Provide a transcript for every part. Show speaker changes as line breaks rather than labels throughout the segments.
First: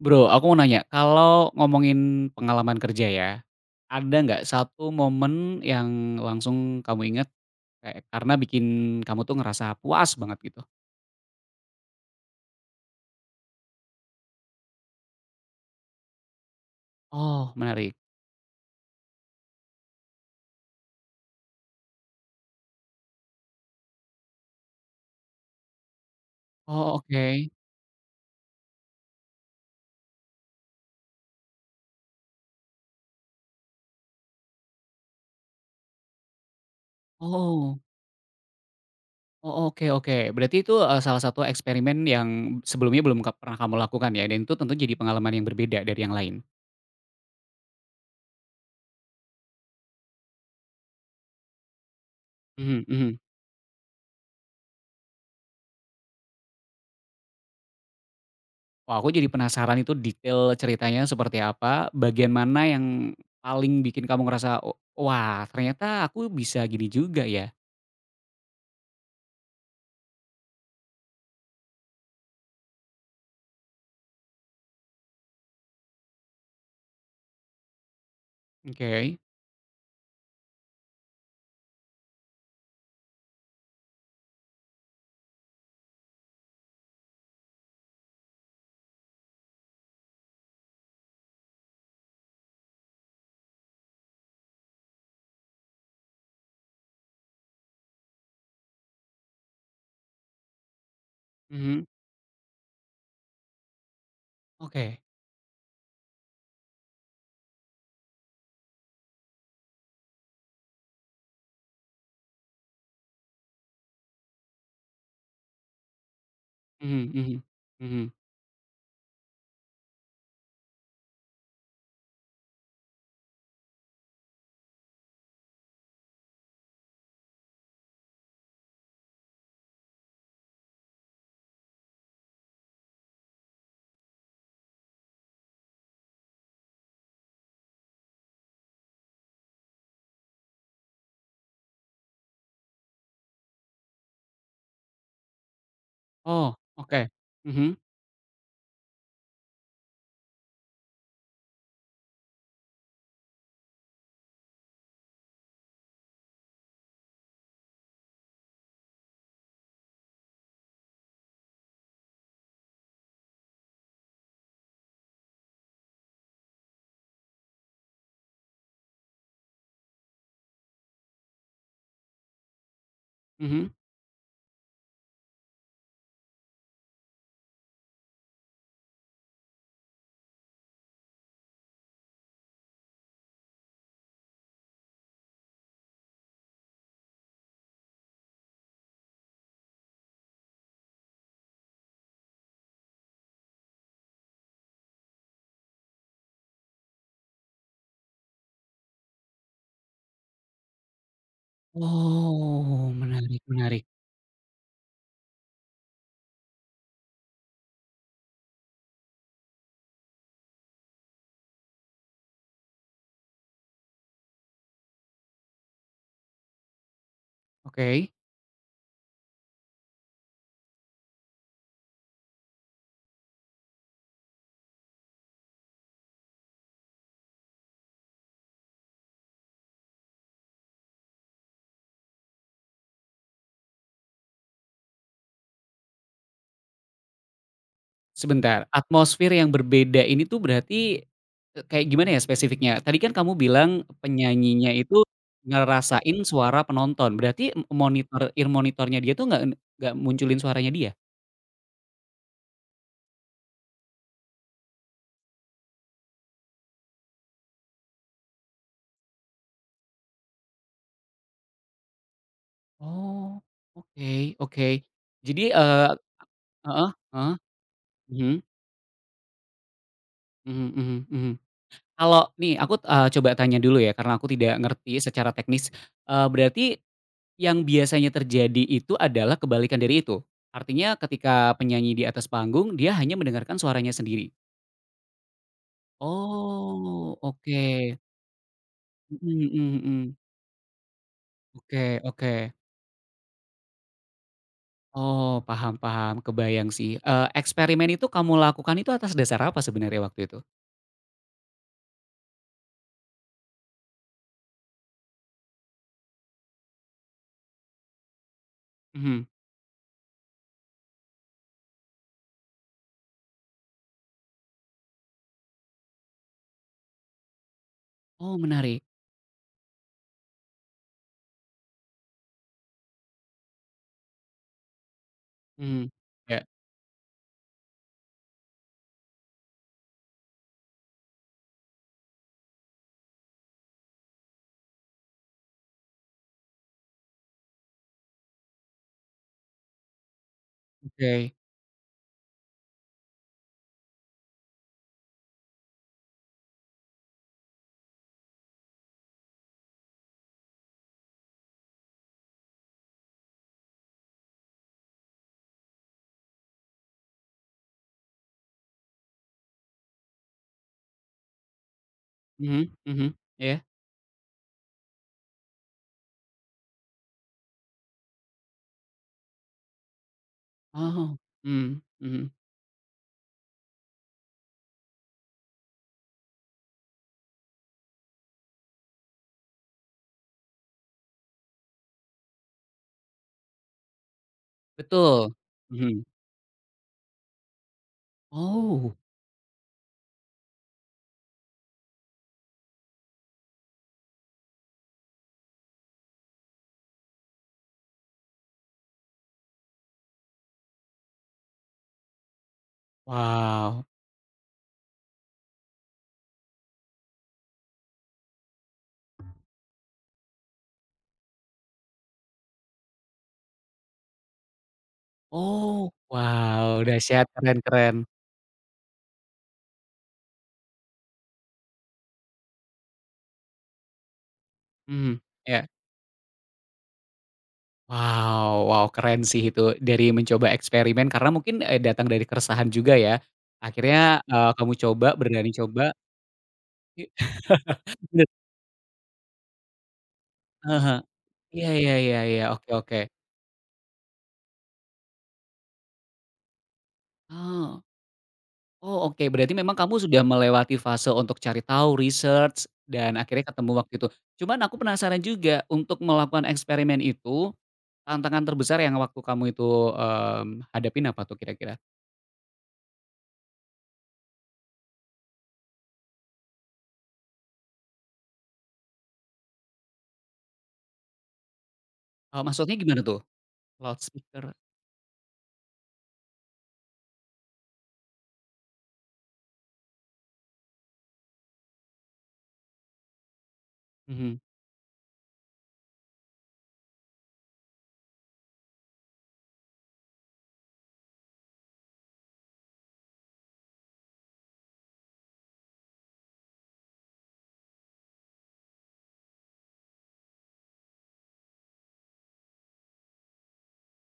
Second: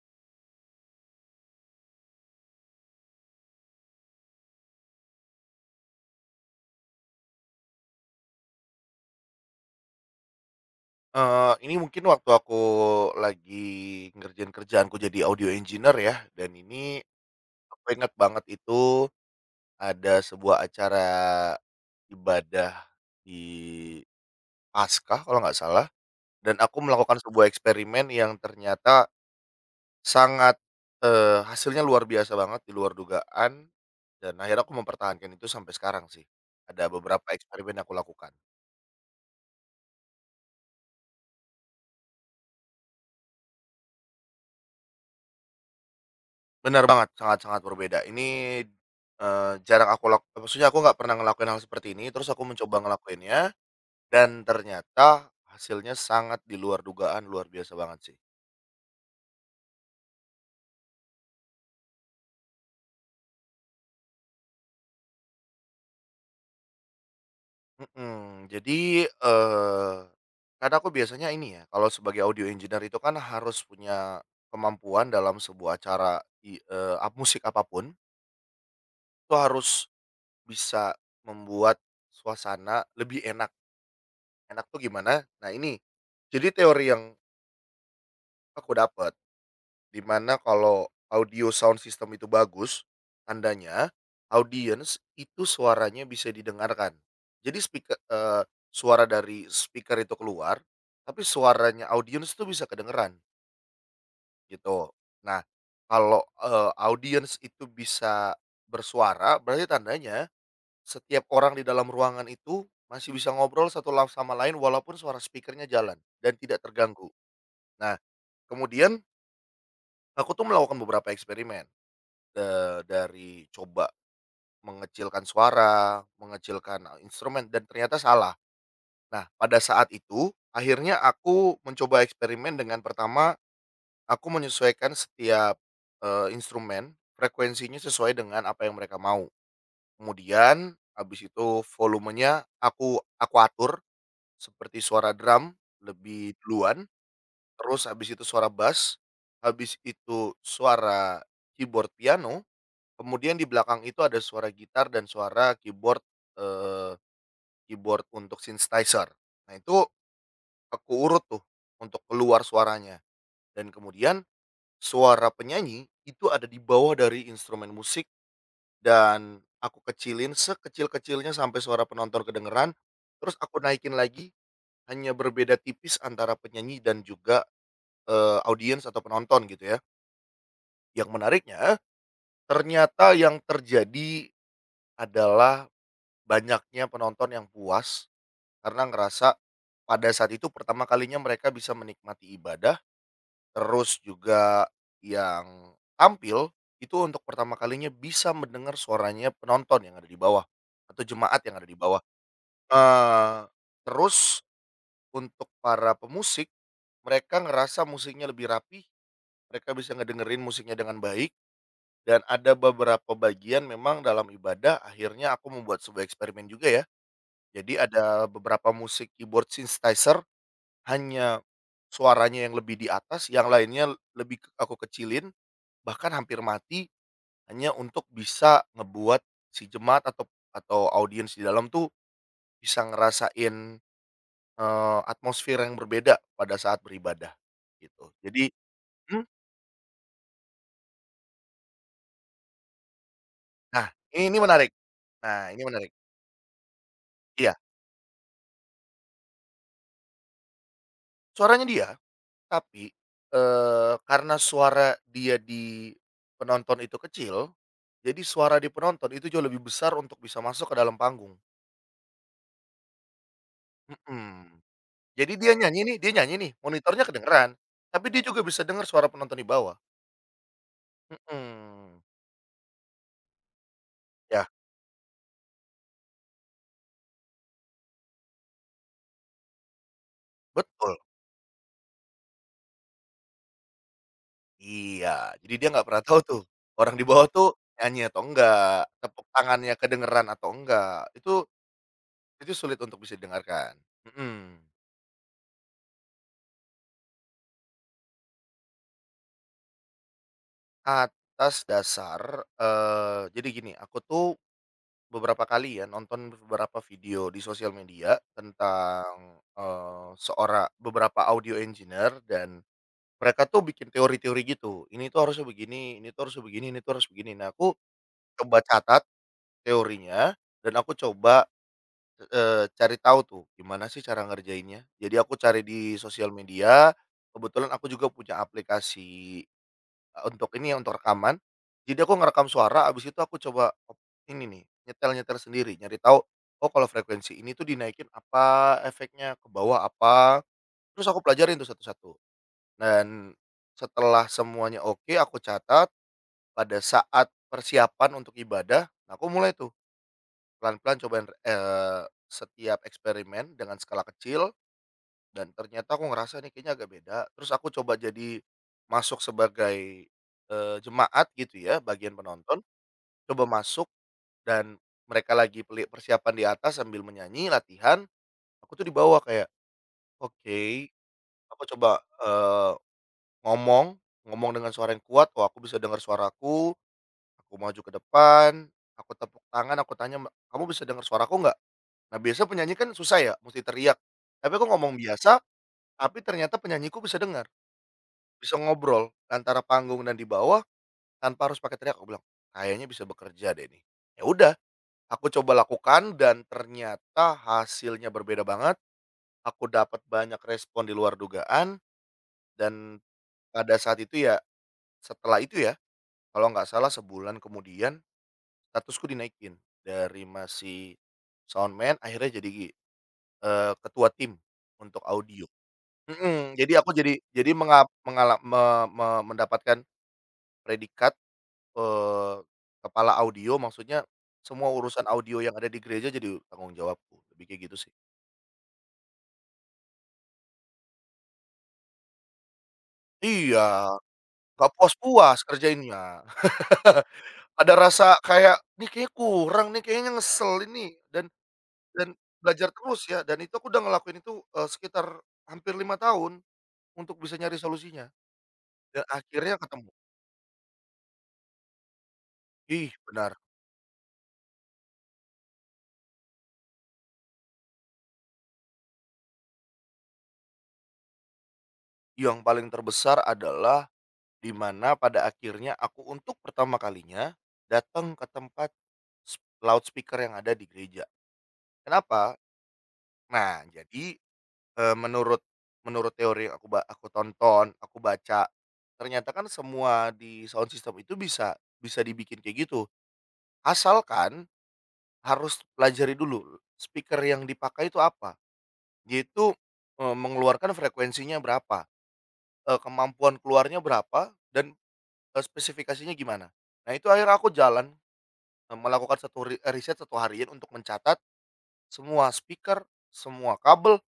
Bro, aku mau nanya, kalau ngomongin pengalaman kerja ya, ada nggak satu momen yang langsung kamu ingat, kayak karena bikin kamu tuh ngerasa puas banget gitu?
Ini mungkin waktu aku lagi ngerjain kerjaanku jadi audio engineer ya, dan ini
Oh,
aku
menarik.
inget banget itu ada sebuah acara ibadah di Paskah kalau nggak salah, dan aku
Oh,
melakukan
oke.
sebuah eksperimen yang ternyata sangat, hasilnya luar biasa banget, di luar dugaan, dan akhirnya aku mempertahankan itu sampai sekarang sih. Ada beberapa eksperimen
Oh.
yang aku lakukan.
Oh, oke, oke. Berarti itu, salah satu eksperimen yang sebelumnya belum pernah kamu lakukan ya, dan itu tentu jadi pengalaman yang berbeda dari yang lain?
Benar banget, sangat-sangat berbeda. Ini, jarang aku lak maksudnya aku nggak pernah ngelakuin hal seperti ini, terus aku mencoba
Mhm, mhm.
ngelakuinnya, dan ternyata hasilnya sangat di luar dugaan, luar biasa banget sih.
Wah, aku jadi penasaran itu detail ceritanya seperti apa, bagian mana yang paling bikin kamu ngerasa, "Wah, ternyata aku bisa gini juga ya."
Mhm, jadi, karena aku biasanya ini ya, kalau sebagai audio engineer itu kan harus punya kemampuan dalam sebuah acara i eee, ap musik apapun,
Oke,
itu harus bisa membuat suasana lebih enak. Enak tuh gimana? Nah ini, jadi teori yang aku dapat dimana kalau audio sound system itu bagus, tandanya audience itu suaranya bisa didengarkan. Jadi speaker, suara dari speaker itu keluar, tapi
mhm,
suaranya audience itu bisa kedengeran, gitu.
oke,
Nah, kalau, audiens itu bisa bersuara, berarti tandanya setiap orang di dalam ruangan itu masih bisa ngobrol satu la sama lain walaupun suara speakernya jalan dan tidak terganggu.
mhm, mhm,
Nah,
mhm.
kemudian aku tuh melakukan beberapa eksperimen. Dari coba mengecilkan suara, mengecilkan, instrumen dan ternyata salah. Nah, pada saat itu akhirnya aku mencoba eksperimen dengan pertama aku menyesuaikan setiap, instrumen frekuensinya sesuai dengan apa yang mereka mau. Kemudian habis itu volumenya aku atur seperti suara drum lebih
Oh,
duluan,
oke, mhm,
terus habis itu suara bass, habis itu suara keyboard piano. Kemudian di belakang itu ada suara gitar dan suara keyboard, eee, keyboard untuk synthesizer. Nah itu aku urut tuh untuk keluar suaranya dan kemudian suara penyanyi itu ada di bawah dari instrumen musik dan aku kecilin sekecil-kecilnya sampai suara penonton kedengeran, terus aku
mhm.
naikin lagi hanya berbeda tipis antara penyanyi dan juga, audiens atau penonton gitu ya. Yang menariknya ternyata yang terjadi adalah banyaknya penonton yang puas karena ngerasa pada saat itu pertama kalinya mereka bisa menikmati ibadah, terus juga yang tampil itu untuk pertama kalinya bisa mendengar suaranya penonton yang ada di bawah atau jemaat yang ada di bawah.
Oh, menarik,
Eee,
menarik,
Terus untuk para pemusik, mereka ngerasa musiknya lebih rapi, mereka bisa ngedengerin musiknya dengan baik dan ada beberapa bagian memang dalam ibadah akhirnya aku membuat sebuah eksperimen juga ya. Jadi
oke.
ada beberapa musik keyboard synthesizer, hanya suaranya yang lebih di atas, yang lainnya lebih ke aku kecilin, bahkan hampir mati, hanya untuk bisa ngebuat si jemaat atau audiens di dalam tuh bisa ngerasain, atmosfer yang berbeda pada saat beribadah, gitu. Jadi
Sebentar,
mhm,
atmosfer yang berbeda ini tuh berarti, kayak gimana ya spesifiknya? Tadi kan kamu bilang
nah, ini menarik,
penyanyinya itu
nah, ini menarik.
ngerasain suara penonton, berarti
Iya,
monitor ear monitor-nya dia tuh nggak munculin suaranya dia?
suaranya dia. Tapi, karena suara dia di penonton itu kecil, jadi suara di penonton itu jauh lebih besar untuk bisa masuk ke dalam panggung.
Oh, oke,
Mhm.
oke.
Jadi
Jadi,
dia nyanyi nih, dia nyanyi nih,
heeh,
monitornya
heeh,
kedengeran, tapi dia
mhm,
juga bisa dengar suara penonton di bawah.
mhm, mhm, mhm.
Mhm.
Kalau nih aku, coba tanya dulu ya karena aku
Ya,
tidak ngerti secara teknis, berarti yang biasanya terjadi itu adalah kebalikan dari itu.
betul.
Artinya ketika penyanyi di atas panggung, dia hanya mendengarkan suaranya sendiri.
Iya, jadi dia nggak pernah tahu tuh, orang di
Oh,
bawah tuh
oke.
nyanyi atau enggak, tepuk
Mhm,
tangannya
mhm, mhm.
kedengeran atau enggak,
Oke, oke.
itu sulit untuk bisa didengarkan. Mhm.
Oh, paham, paham, kebayang sih. Eksperimen itu kamu lakukan itu atas dasar apa sebenarnya waktu itu?
Atas dasar, jadi gini, aku tuh beberapa kali ya nonton beberapa video di sosial media
Mhm.
tentang, eee, seora beberapa audio engineer dan mereka tuh bikin teori-teori gitu, ini tuh harusnya begini, ini tuh harusnya begini, ini tuh harus begini. Nah, aku
Oh,
coba
menarik.
catat teorinya dan aku coba, cari tahu tuh gimana sih cara ngerjainnya. Jadi aku cari
Mhm.
di sosial
Ya,
media, kebetulan aku juga punya aplikasi. Untuk ini ya, untuk rekaman. Jadi aku ngerekam suara, abis itu aku coba op ini nih, nyetel-nyetel sendiri, nyari tahu, oh kalau frekuensi ini tuh dinaikin apa, efeknya ke bawah apa, terus aku
oke.
pelajarin tuh satu-satu. Dan setelah semuanya oke, aku catat, pada saat persiapan untuk ibadah, nah aku mulai tuh pelan-pelan cobain, setiap eksperimen dengan skala kecil dan ternyata aku ngerasa nih kayaknya agak beda, terus aku coba jadi masuk sebagai, jemaat gitu ya, bagian penonton,
Mhm, mhm.
coba
Iya.
masuk dan mereka lagi persiapan di atas sambil menyanyi, latihan, aku tuh di bawah kayak, "Oke,"
Oh.
aku
Mhm,
coba,
mhm.
eee, ngomong ngomong dengan suara yang kuat, oh aku bisa dengar suaraku, aku maju ke depan, aku tepuk tangan, aku tanya, "Kamu bisa dengar suaraku nggak?" Nah biasa penyanyi kan susah ya, mesti teriak, tapi aku ngomong
Betul.
biasa,
Mhm.
tapi ternyata penyanyiku bisa dengar. Bisa
Oh,
ngobrol antara panggung dan di bawah tanpa harus pakai teriak, aku bilang, "Kayaknya bisa bekerja deh nih." Ya udah, aku coba lakukan dan ternyata hasilnya berbeda banget, aku dapat banyak respon di luar dugaan dan pada
wow.
saat itu ya, setelah itu ya, kalau nggak salah sebulan kemudian statusku dinaikin dari masih soundman akhirnya jadi, ketua tim untuk audio.
Oh,
Mhm, jadi
wow,
aku
dahsyat,
jadi
keren,
menga
keren.
mengala me me mendapatkan predikat Eee, kepala audio, maksudnya semua urusan Mhm.
Mhm,
audio yang
iya.
ada di gereja jadi tanggung jawabku, lebih kayak gitu sih.
Wow, wow, keren sih itu, dari mencoba eksperimen karena mungkin, datang dari keresahan juga ya.
Iya,
Akhirnya,
nggak
kamu coba,
puas-puas
berani coba.
kerjainnya.
i
Ada rasa
Bener,
kayak, "Nih kayaknya kurang nih, kayaknya ngeselin nih,"
heeh,
dan
iya, iya,
dan
iya, iya, oke,
belajar
oke.
terus ya, dan itu aku udah ngelakuin itu, sekitar hampir 5 tahun untuk bisa nyari
Oh,
solusinya dan
oh, oke, berarti
akhirnya
memang
ketemu.
kamu sudah melewati fase untuk cari tahu, research,
Ih,
dan
benar.
akhirnya ketemu waktu itu. Cuman aku penasaran juga, untuk melakukan eksperimen itu, tantangan terbesar yang waktu kamu itu, hadapin apa tuh kira-kira?
Yang paling terbesar adalah di mana pada akhirnya aku untuk pertama kalinya datang ke tempat Loudspeaker yang ada di gereja. Kenapa?
Maksudnya gimana tuh?
Nah, jadi,
Loudspeaker?
eee, menurut menurut teori yang aku tonton, aku baca, ternyata kan semua di sound system itu bisa bisa dibikin kayak gitu,
Mhm,
asalkan harus pelajari dulu speaker yang dipakai itu apa, dia itu, mengeluarkan frekuensinya berapa, kemampuan keluarnya berapa, dan, spesifikasinya gimana. Nah, itu akhirnya aku jalan, melakukan satu riset satu harian untuk mencatat semua speaker, semua kabel,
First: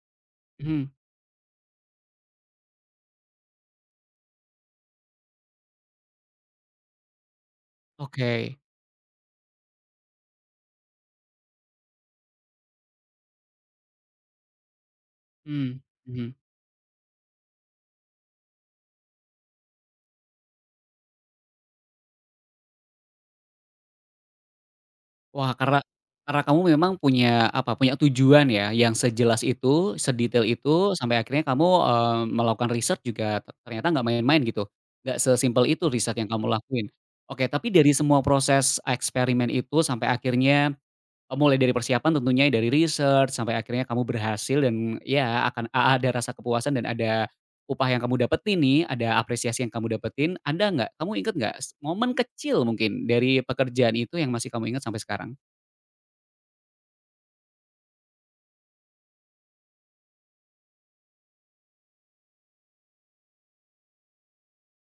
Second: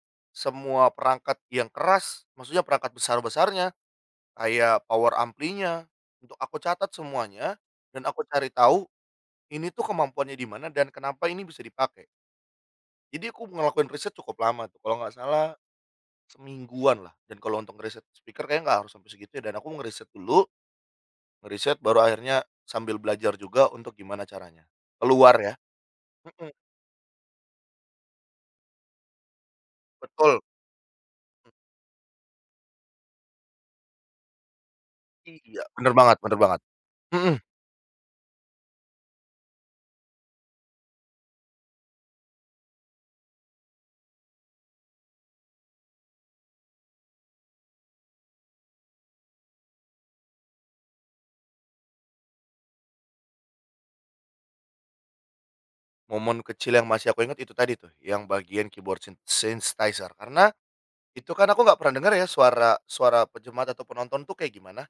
mhm,
semua perangkat yang keras, maksudnya perangkat besar-besarnya, kayak power amplinya, untuk aku catat semuanya, dan aku cari
oke,
tahu, ini tuh kemampuannya di mana dan kenapa ini bisa dipakai. Jadi aku ngelakuin riset cukup lama tuh, kalau nggak salah
mmm, mhm.
semingguan lah, dan kalau untuk ngeriset speaker kayaknya nggak harus sampai segitu ya, dan aku ngeriset dulu, ngeriset baru akhirnya sambil belajar juga untuk gimana caranya. Keluar
Wah,
ya,
karena
mhm,
kamu memang punya apa, punya tujuan ya yang sejelas itu,
betul,
sedetail itu, sampai akhirnya kamu, melakukan riset juga ternyata nggak main-main gitu, nggak
iya,
sesimpel itu
bener
riset
banget,
yang
bener
kamu
banget,
lakuin.
mhm.
Oke, tapi dari semua proses eksperimen itu sampai akhirnya eh, mulai dari persiapan tentunya, ya, dari research, sampai akhirnya kamu berhasil dan ya akan a ada rasa kepuasan dan ada upah yang kamu dapetin nih, ada apresiasi yang kamu dapetin, ada nggak? Kamu inget nggak momen kecil mungkin dari pekerjaan itu yang masih kamu ingat sampai sekarang?
Momen kecil yang masih aku ingat itu tadi tuh, yang bagian keyboard syn synthesizer, karena itu kan aku nggak pernah dengar ya suara suara pencemat atau penonton tuh kayak gimana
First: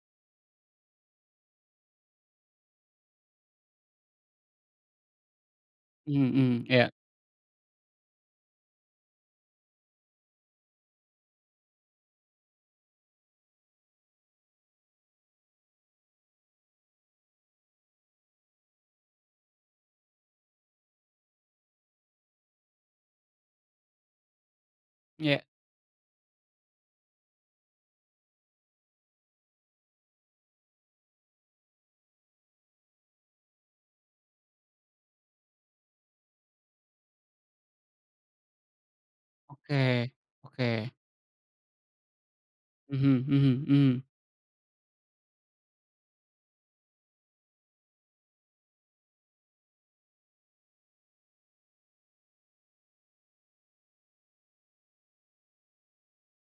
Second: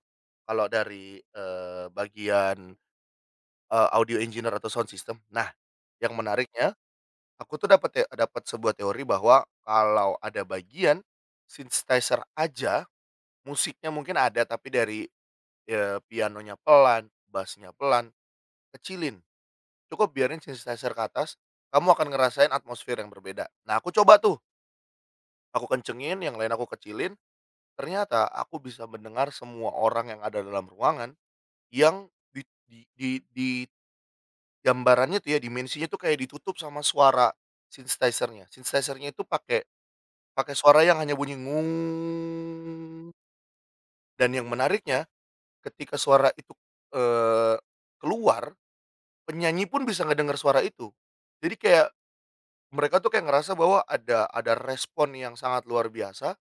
kalau dari bagian, audio engineer atau sound system. Nah, yang
Mhm,
menariknya
ya,
aku tuh dapat sebuah teori bahwa kalau ada bagian synthesizer aja, musiknya mungkin ada tapi dari, pianonya pelan, bassnya pelan, kecilin. Cukup biarin sensitizer ke atas, kamu akan ngerasain atmosfer yang berbeda. Nah, aku coba tuh,
iya.
aku kencengin, yang lain aku kecilin, ternyata aku bisa mendengar semua orang yang ada dalam ruangan yang di di gambarannya tuh ya, dimensinya tuh kayak ditutup sama suara synthesizer-nya. Synthesizer-nya itu pakai
Oke,
pakai
oke.
suara yang hanya bunyi ngung,
Mhm, mhm, mhm.
dan yang menariknya ketika suara itu, eee, keluar, penyanyi pun bisa ngedengar suara itu. Jadi kayak mereka tuh kayak ngerasa bahwa ada respon yang sangat luar biasa,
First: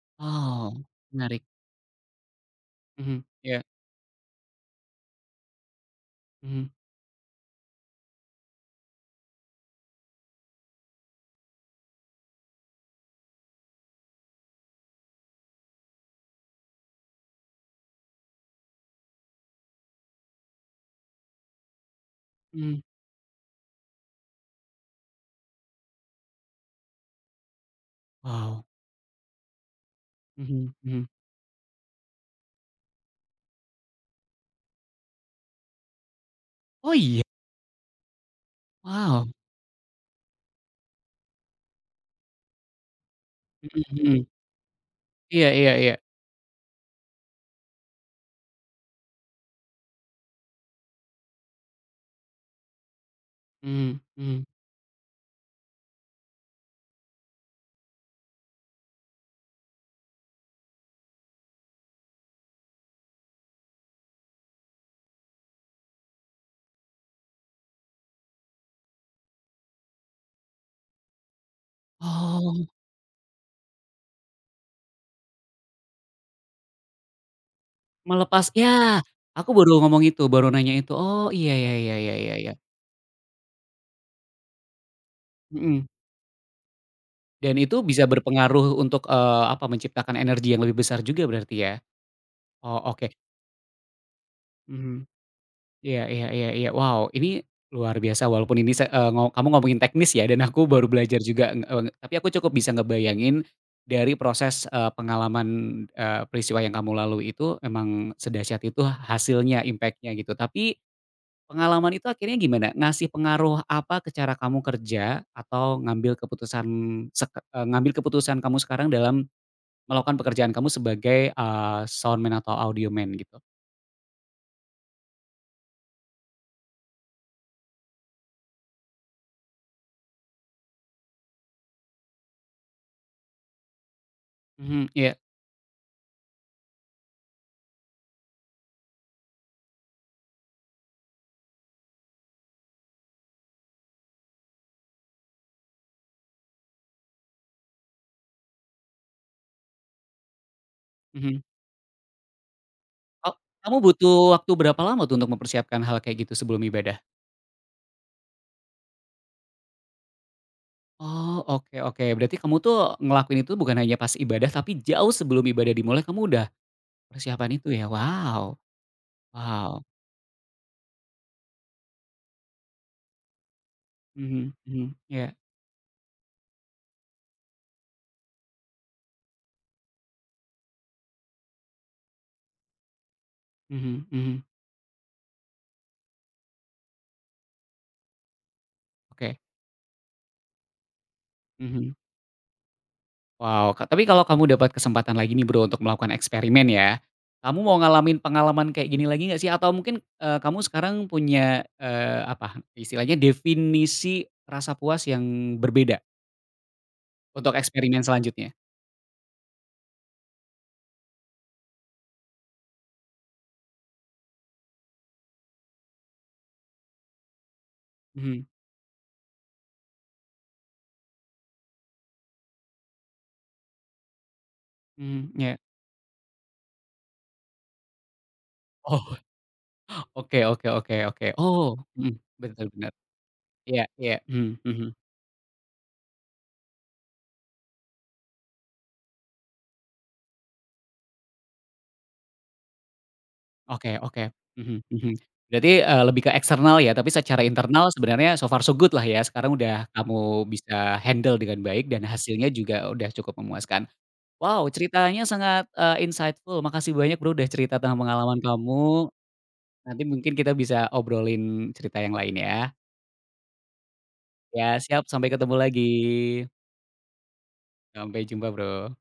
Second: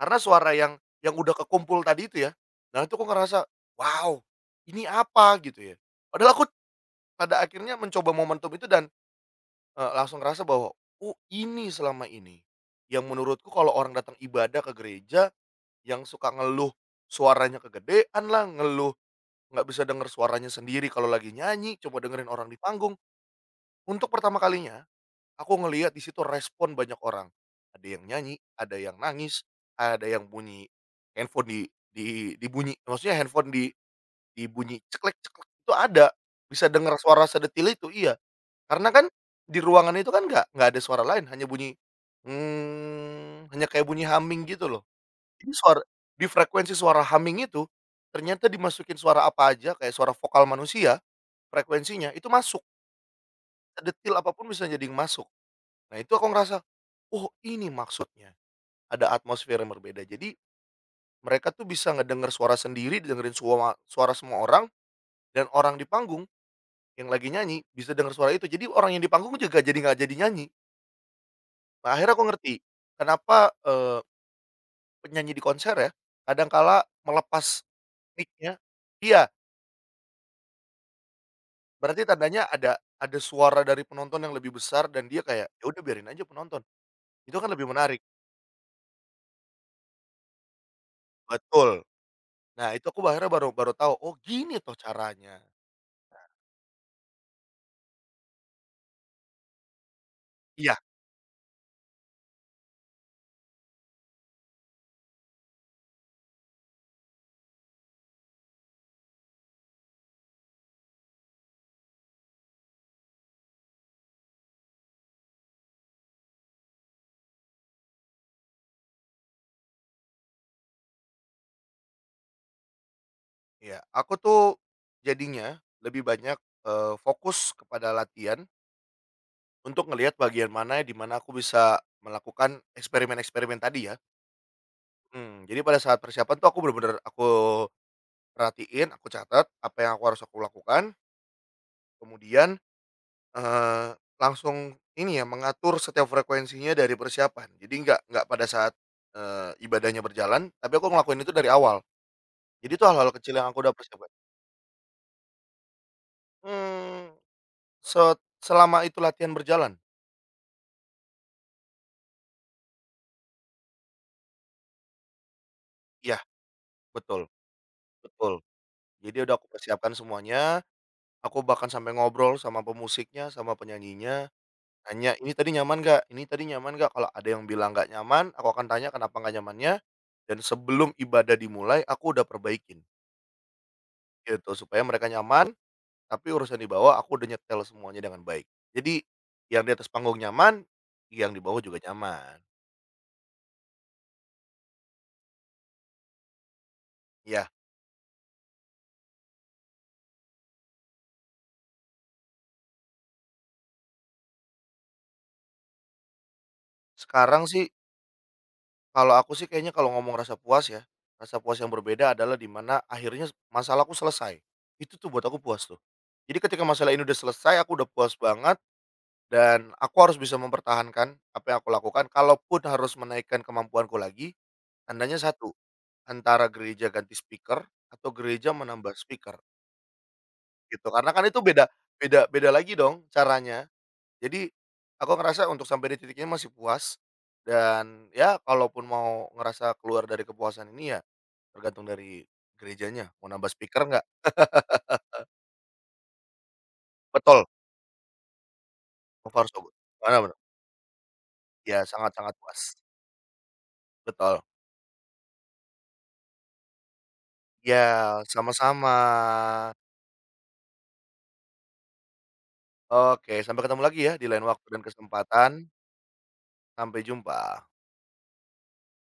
karena suara
Oh,
yang udah
menarik.
kekumpul tadi itu ya. Dan itu aku
Mhm,
ngerasa,
iya.
"Wow, ini apa?" Gitu ya. Padahal aku
Mhm,
pada akhirnya mencoba momentum itu dan, langsung ngerasa bahwa, "Oh ini selama ini." Yang menurutku kalau orang datang ibadah ke gereja, yang suka ngeluh suaranya kegedean lah, ngeluh nggak bisa denger suaranya sendiri kalau lagi nyanyi, coba dengerin orang di
mhm.
panggung. Untuk pertama kalinya aku ngelihat di situ respon banyak orang. Ada yang nyanyi,
Wow.
ada yang nangis, ada yang bunyi
Mhm, mhm.
handphone di dibunyi maksudnya handphone dibunyi ceklek ceklek itu ada. Bisa
Oh,
dengar
iya?
suara sedetil itu, iya. Karena kan
Wow.
di ruangan itu kan nggak ada suara lain, hanya bunyi, hanya kayak
Mhm,
bunyi
mhm.
humming gitu loh.
Iya,
Ini
iya,
suara
iya.
di frekuensi suara humming itu, ternyata dimasukin suara apa aja kayak suara vokal manusia, frekuensinya itu masuk,
Mhm,
sedetil
mhm.
apapun bisa jadi masuk. Nah itu aku ngerasa oh ini maksudnya, ada atmosfer yang berbeda. Jadi mereka tuh bisa ngedenger suara sendiri, dengerin suara semua orang, dan orang di panggung yang lagi nyanyi bisa denger suara itu. Jadi orang yang di panggung juga jadi nggak jadi nyanyi. Nah, akhirnya aku ngerti
Oh.
kenapa, penyanyi di konser ya kadangkala melepas
Melepas
mic-nya,
ya,
iya,
aku baru ngomong itu, baru nanya itu. Oh, iya, iya, iya,
berarti
iya, iya,
tandanya
ya.
ada suara dari penonton yang lebih besar dan dia kayak, "Ya udah
Mhm.
biarin aja penonton." Itu kan
Dan
lebih
itu
menarik.
bisa berpengaruh untuk, apa, menciptakan energi yang lebih besar juga berarti
Betul.
ya?
Nah itu
Oh,
aku
oke.
akhirnya baru baru tahu, oh gini toh
Mhm.
caranya.
Iya, iya, iya, iya. Wow, ini luar biasa walaupun ini se eee, ngo kamu ngomongin teknis ya dan aku
Iya.
baru belajar juga, tapi aku cukup bisa ngebayangin dari proses, pengalaman, peristiwa yang kamu lalui itu memang sedahsyat itu hasilnya, impact-nya gitu. Tapi pengalaman itu akhirnya gimana? Ngasih pengaruh apa ke cara kamu kerja atau ngambil keputusan kamu sekarang dalam melakukan pekerjaan kamu sebagai, soundman atau audioman gitu?
Iya, aku tuh jadinya lebih banyak, fokus kepada latihan untuk ngelihat bagian mana di mana aku bisa melakukan eksperimen-eksperimen tadi ya.
Mhm, iya,
Mhm, jadi pada saat persiapan tuh aku bener-bener aku perhatiin, aku catat apa yang aku harus lakukan, kemudian, eee, langsung ini ya mengatur setiap frekuensinya dari persiapan. Jadi nggak pada saat, ibadahnya berjalan, tapi aku ngelakuin itu
mhm.
dari awal. Jadi itu hal-hal
Oh,
kecil yang aku udah
kamu
persiapkan.
butuh waktu berapa lama tuh untuk mempersiapkan hal kayak gitu sebelum ibadah?
Mmm, set Selama itu latihan berjalan.
Oh, oke, oke. Berarti kamu tuh ngelakuin itu bukan hanya pas ibadah, tapi jauh sebelum ibadah dimulai
Iya,
kamu udah
betul
persiapan itu ya?
betul.
Wow,
Jadi udah aku
wow.
persiapkan semuanya, aku bahkan sampai ngobrol sama pemusiknya, sama penyanyinya,
Mhm, mhm.
tanya,
Iya.
"Ini tadi nyaman nggak? Ini tadi nyaman nggak?" Kalau ada yang bilang nggak nyaman, aku akan tanya kenapa nggak nyamannya, dan sebelum ibadah dimulai, aku udah perbaikin,
Mhm, mhm.
gitu. Supaya mereka nyaman, tapi urusan di bawah aku udah nyetel semuanya dengan baik. Jadi,
Oke.
yang di atas panggung nyaman, yang di bawah juga
Mhm.
nyaman.
Wow, tapi kalau kamu dapat kesempatan lagi nih, Bro, untuk melakukan eksperimen ya,
Ya,
kamu mau ngalamin pengalaman kayak gini lagi nggak sih? Atau mungkin, kamu sekarang punya, apa, istilahnya definisi rasa puas yang berbeda
sekarang
untuk
sih.
eksperimen selanjutnya?
Kalau aku sih kayaknya kalau ngomong rasa puas ya, rasa puas yang berbeda adalah di mana akhirnya masalahku selesai. Itu tuh buat aku puas tuh. Jadi ketika masalah ini udah selesai, aku udah puas
Mhm,
banget dan aku harus bisa mempertahankan apa yang aku lakukan. Kalaupun harus menaikkan kemampuanku lagi, tandanya
mhm, iya.
satu, antara gereja ganti speaker atau gereja menambah
Oh,
speaker
oke, oke,
gitu.
oke,
Karena kan
oke.
itu beda,
Oh, mhm,
beda
betul,
lagi
bener.
dong caranya.
Iya, iya,
Jadi
mhm, mhm.
aku ngerasa untuk sampai di titiknya masih puas dan ya kalaupun mau ngerasa keluar dari kepuasan ini ya tergantung dari gerejanya, mau nambah speaker
Oke,
nggak?
oke. Mhm, mhm. Berarti, lebih ke eksternal ya, tapi secara
Betul,
internal sebenarnya so far so good lah ya,
cover
sekarang
sobut.
udah
Benar benar,
kamu bisa handle dengan
iya
baik dan
sangat-sangat
hasilnya
puas,
juga udah cukup memuaskan.
betul.
Wow, ceritanya sangat, insightful. Makasih banyak Bro, udah cerita tentang
Ya,
pengalaman
sama-sama.
kamu, nanti mungkin kita bisa obrolin cerita yang lain ya.
Oke, sampai ketemu lagi ya di lain waktu
Ya
dan
siap, sampai
kesempatan,
ketemu lagi.
sampai jumpa.
Sampai jumpa Bro.